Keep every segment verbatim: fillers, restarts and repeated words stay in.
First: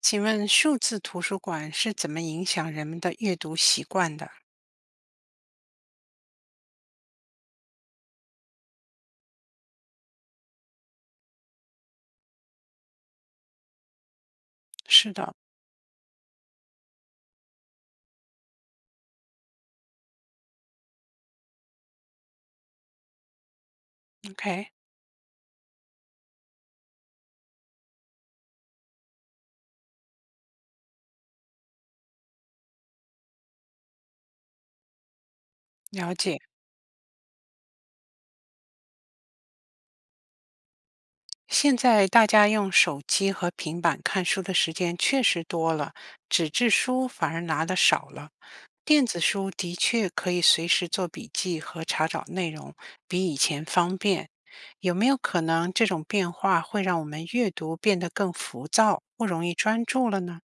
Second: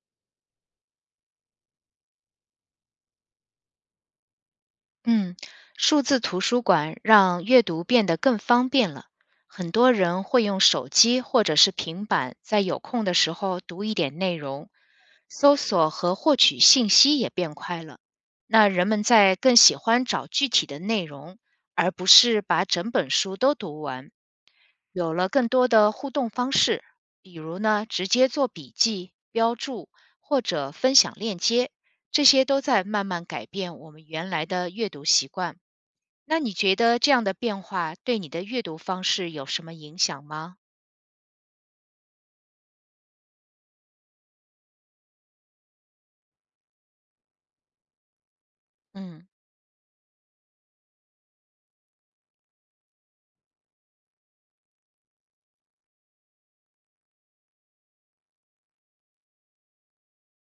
请问数字图书馆是怎么影响人们的阅读习惯的？嗯，数字图书馆让阅读变得更方便了。很多人会用手机或者是平板，在有空的时候读一点内容，是的搜索和获取信息也变快了。那人们在更喜欢找具体的内容，而不是把整本书都读完。，OK，有了更多的互动方式，比如呢，直接做笔记、标注或者分享链接。这些都在慢慢改变我们原来的阅读习惯。了解。那你觉得这样的变化对你的阅读方式有什么影响吗？现在大家用手机和平板看书的时间确实多了，纸质书反而拿的少了。电子嗯，书的确可以随时做笔记和查找内容，比以前方便。有没有可能这种变化会让我们阅读变得更浮躁，不容易专注了呢？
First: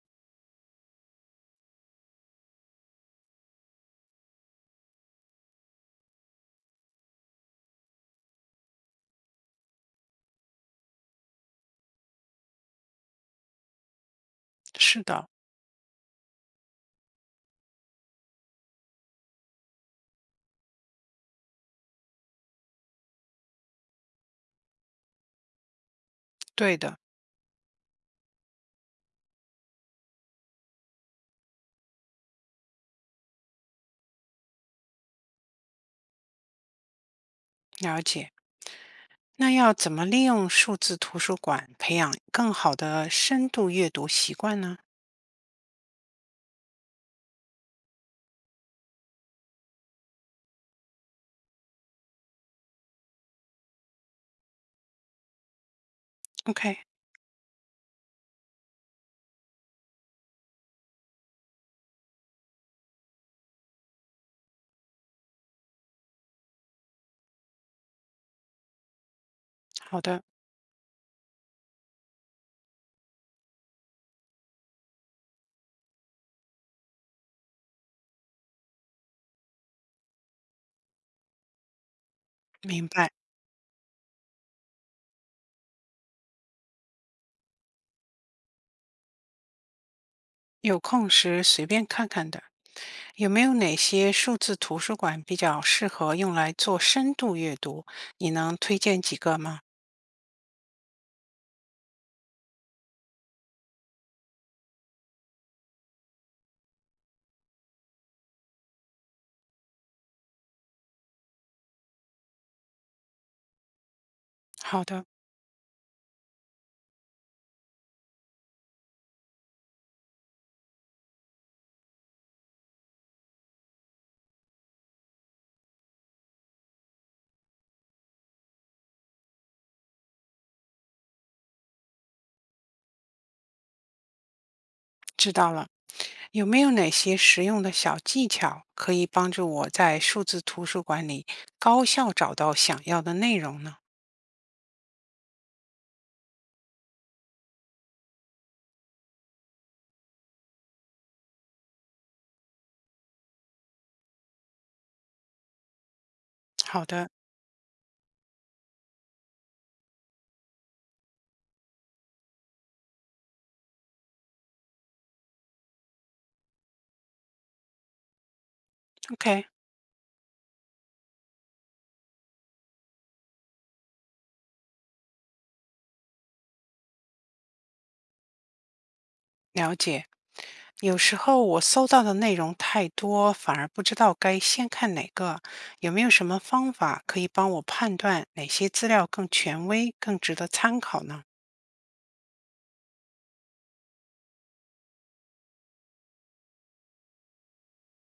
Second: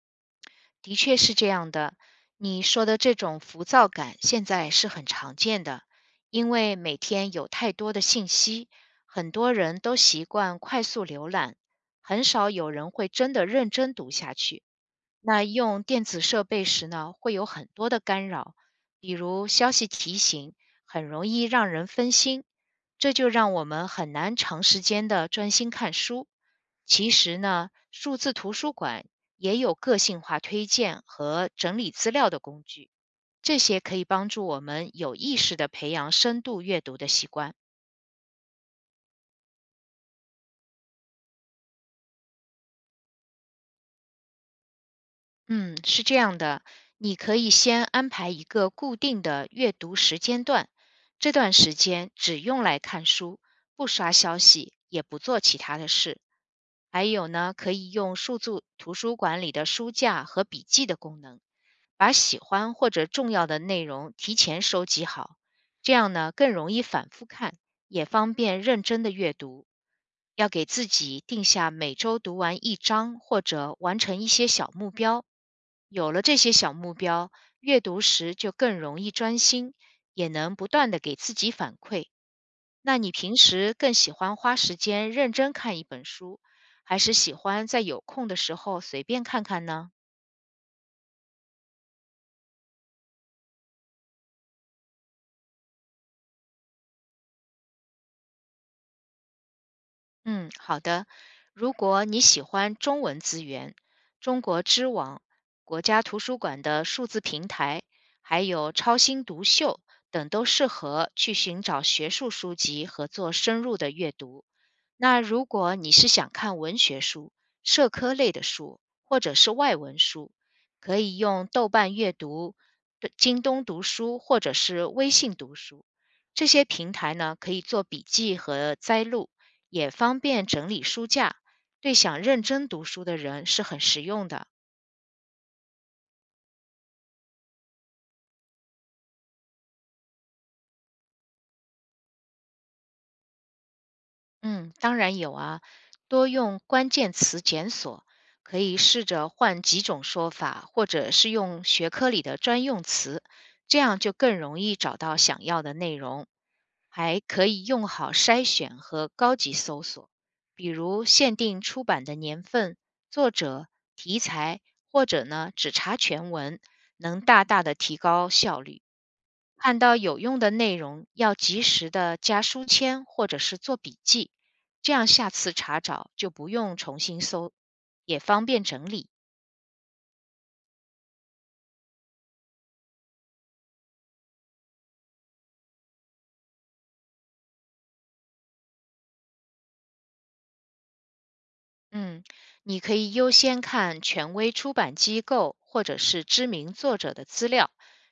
的确是这样的。你说的这种浮躁感现在是很常见的，因为每天有太多的信息，很多人都习惯快速浏览，很少有人会真的认真读下去。是的，那用电子设备时呢，会有很多的干扰，比如消息提醒，很容易让人分心，这就让我们很难长时间的专心看书。对的，其实呢，数字图书馆也有个性化推荐和整理资料的工具，这些可以帮助我们有意识的培养深度阅读的习惯。了解。那要怎么利用数字图书馆培养更好的深度阅读习惯呢嗯，是这样的，你可以先安排一个固定的阅读时间段，这段时间只用来看书，不刷消息，也不做其他的事。？OK，还有呢，可以用数字图书馆里的书架和笔记的功能，把喜欢或者重要的内容提前收集好，这样呢更容易反复看，也方便认真的阅读。好的，要给自己定下每周读完一章或者完成一些小目标。有了这些小目标，阅读时就更容易专心，也能不断的给自己反馈。明那你白。平时更喜欢花时间认真看一本书，还是喜欢在有空的时候随便看看呢？有空时随便看看的，有没有哪些数字图书馆比较适合用来做深度阅读？你能推荐几个吗？嗯，好的。如果你喜欢中文资源，中国知网、国家图书馆的数字平台，还有超星读秀等，都适合去寻找学术书籍和做深入的阅读。好的，那如果你是想看文学书、社科类的书，或者是外文书，可以用豆瓣阅读、对京东读书或者是微信读书这些平台呢，可以做笔记和摘录。也方便整理书架，对想认真读书的人是很实用的。知道了。有没有哪些实用的小技巧可以帮助我在数字图书馆里高效找到想要的内容呢？嗯，当然有啊，多用关键词检索，可以试着换几种说法，或者是用学科里的专用词，这样就更容易找到想要的内容。好的还可以用好筛选和高级搜索，比如限定出版的年份、作者、题材，或者呢只查全文，能大大的提高效率。，OK，看到有用的内容，要及时的加书签或者是做笔记，这样下次查找就不用重新搜，也方便整理。了解。有时候我搜到的内容太多，反而不知道该先看哪个。有没有什么方法可以帮我判断哪些资料更权威、更值得参考呢嗯，你可以优先看权威出版机构或者是知名作者的资料，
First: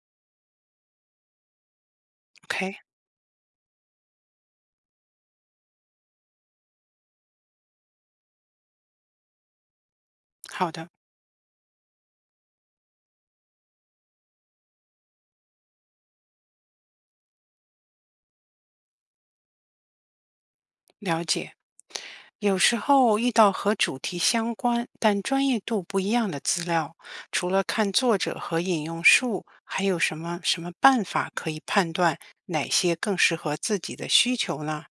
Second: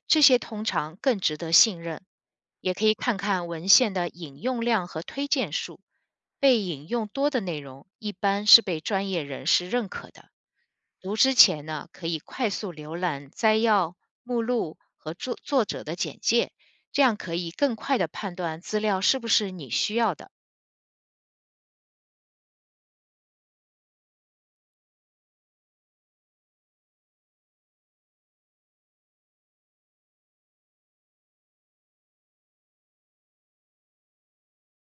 这些通常更值得信任。也？OK，可以看看文献的引用量和推荐数，被引用多的内容一般是被专业人士认可的。好的，读之前呢，可以快速浏览摘要、目录和作作者的简介，这样可以更快地判断资料是不是你需要的。了解。有时候遇到和主题相关但专业度不一样的资料，除了看作者和引用数，还有什么什么办法可以判断哪些更适合自己的需求呢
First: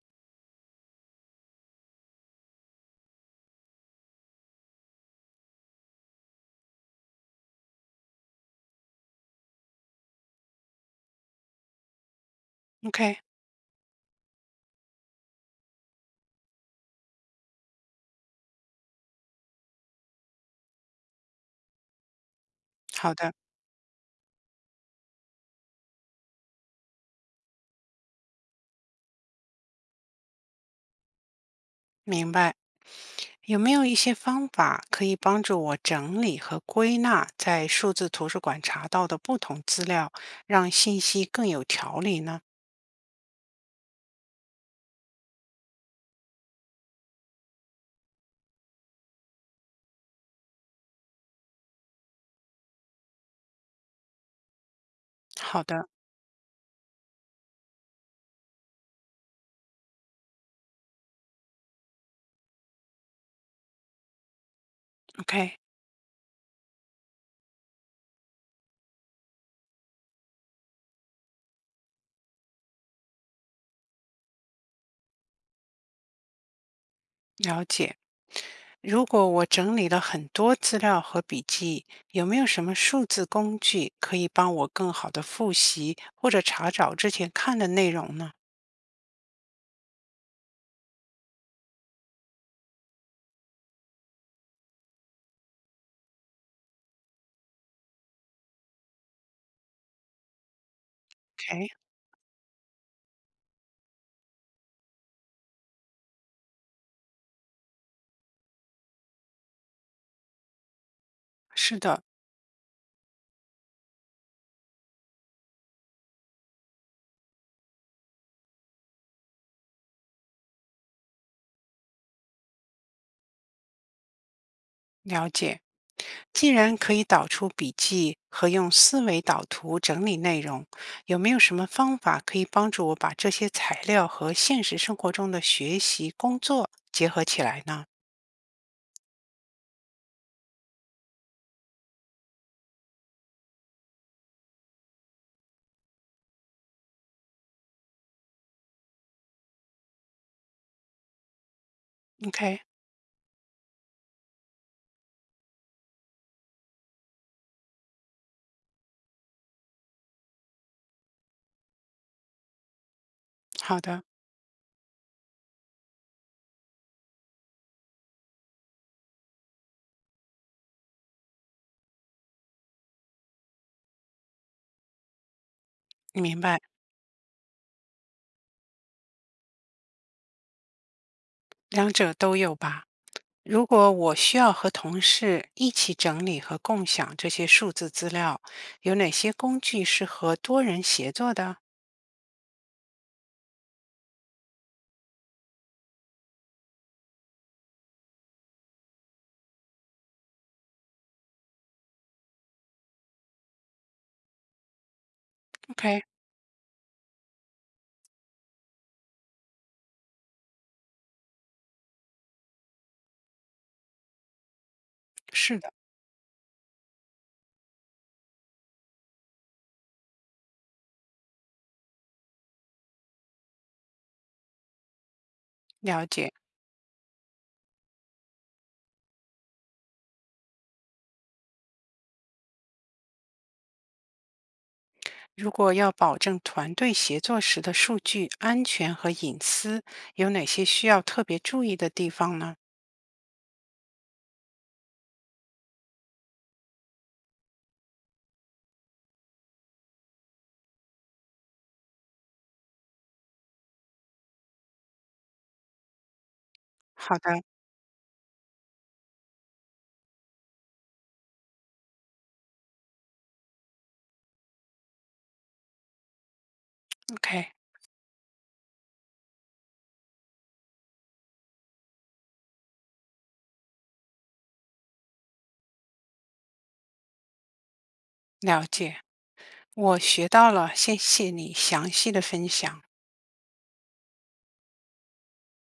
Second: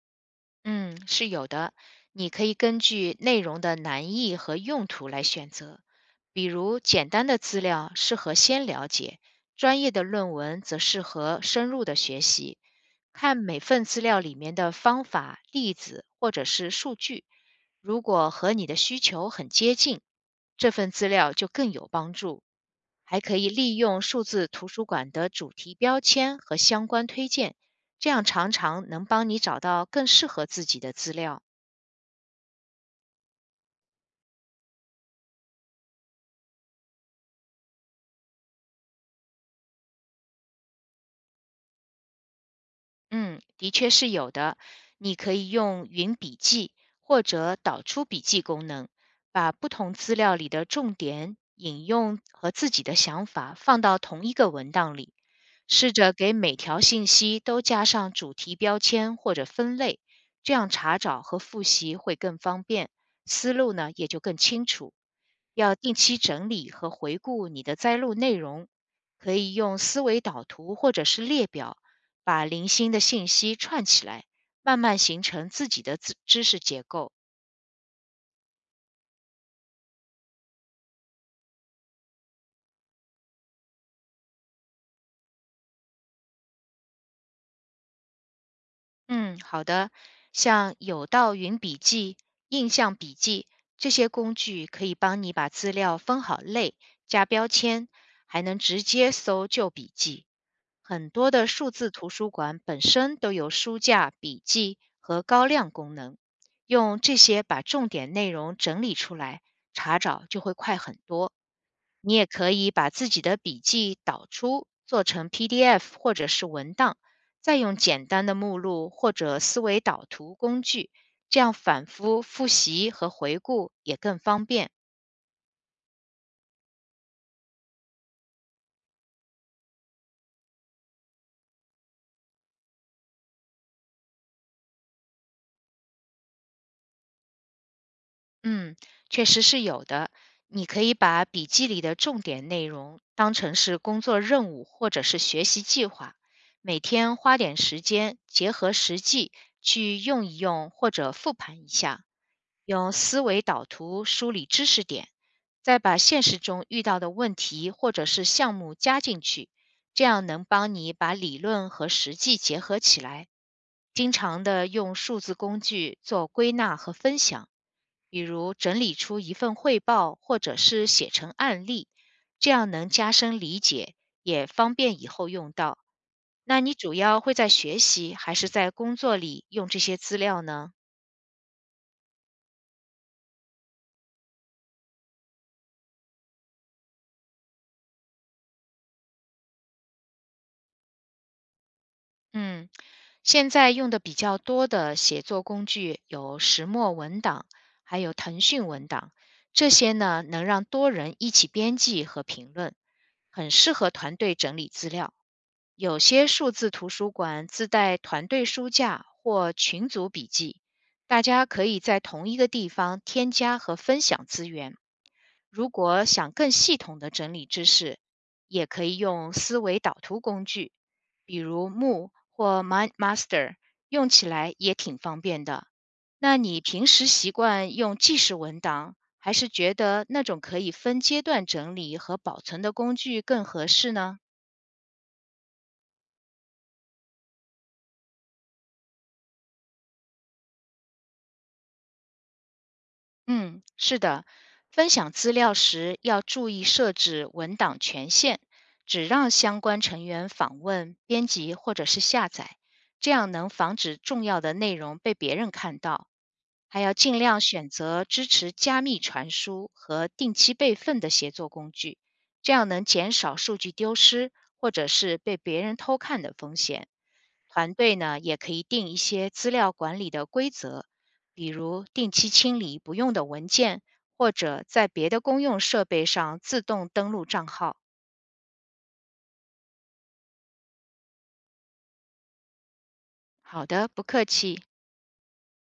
嗯，是有的。你可以根据内容的难易和用途来选择，比如简单的资料适合先了解，专业的论文则适合深入的学习。？OK，看每份资料里面的方法、例子或者是数据，如果和你的需求很接近，这份资料就更有帮助。好还的，可以利用数字图书馆的主题标签和相关推荐，这样常常能帮你找到更适合自己的资料。明白。有没有一些方法可以帮助我整理和归纳在数字图书馆查到的不同资料，让信息更有条理呢？嗯，的确是有的。你可以用云笔记或者导出笔记功能，把不同资料里的重点、引用和自己的想法放到同一个文档里。好的试着给每条信息都加上主题标签或者分类，这样查找和复习会更方便，思路呢也就更清楚。，OK，要定期整理和回顾你的摘录内容，可以用思维导图或者是列表。把零星的信息串起来，慢慢形成自己的知知识结构。了解。如果我整理了很多资料和笔记，有没有什么数字工具可以帮我更好的复习或者查找之前看的内容呢嗯，好的，像有道云笔记、印象笔记这些工具，可以帮你把资料分好类、加标签，还能直接搜旧笔记。很多的？OK，数字图书馆本身都有书架、笔记和高亮功能，用这些把重点内容整理出来，查找就会快很多。是的，你也可以把自己的笔记导出，做成 P D F 或者是文档，再用简单的目录或者思维导图工具，这样反复复习和回顾也更方便。了解。既然可以导出笔记和用思维导图整理内容，有没有什么方法可以帮助我把这些材料和现实生活中的学习、工作结合起来呢嗯，确实是有的。你可以把笔记里的重点内容当成是工作任务或者是学习计划，每天花点时间，结合实际去用一用或者复盘一下，？OK，用思维导图梳理知识点，再把现实中遇到的问题或者是项目加进去，这样能帮你把理论和实际结合起来。好的，经常的用数字工具做归纳和分享。比如整理出一份汇报，或者是写成案例，这样能加深理解，也方便以后用到。明白，那你主要会在学习还是在工作里用这些资料呢？两者都有吧。如果我需要和同事一起整理和共享这些数字资料，有哪些工具适合多人协作的嗯，现在用的比较多的写作工具有石墨文档，还有腾讯文档，这些呢能让多人一起编辑和评论，很适合团队整理资料。有？OK，些数字图书馆自带团队书架或群组笔记，大家可以在同一个地方添加和分享资源。是如的，果想更系统的整理知识，也可以用思维导图工具，比如 m o 或 Mind Master，用起来也挺方便的。了解。那你平时习惯用记事文档，还是觉得那种可以分阶段整理和保存的工具更合适呢？如果要保证团队协作时的数据安全和隐私，有哪些需要特别注意的地方呢？嗯，是的，分享资料时要注意设置文档权限，只让相关成员访问、编辑或者是下载，这样能防止重要的内容被别人看到。还要好尽量的选择支持加密传输和定期备份的协作工具，这样能减少数据丢失或者是被别人偷看的风险。，OK，团队呢也可以定一些资料管理的规则，比如定期清理不用的文件，或者在别的公用设备上自动登录账号。了解，我学到了，谢谢你详细的分享。好的，不客气。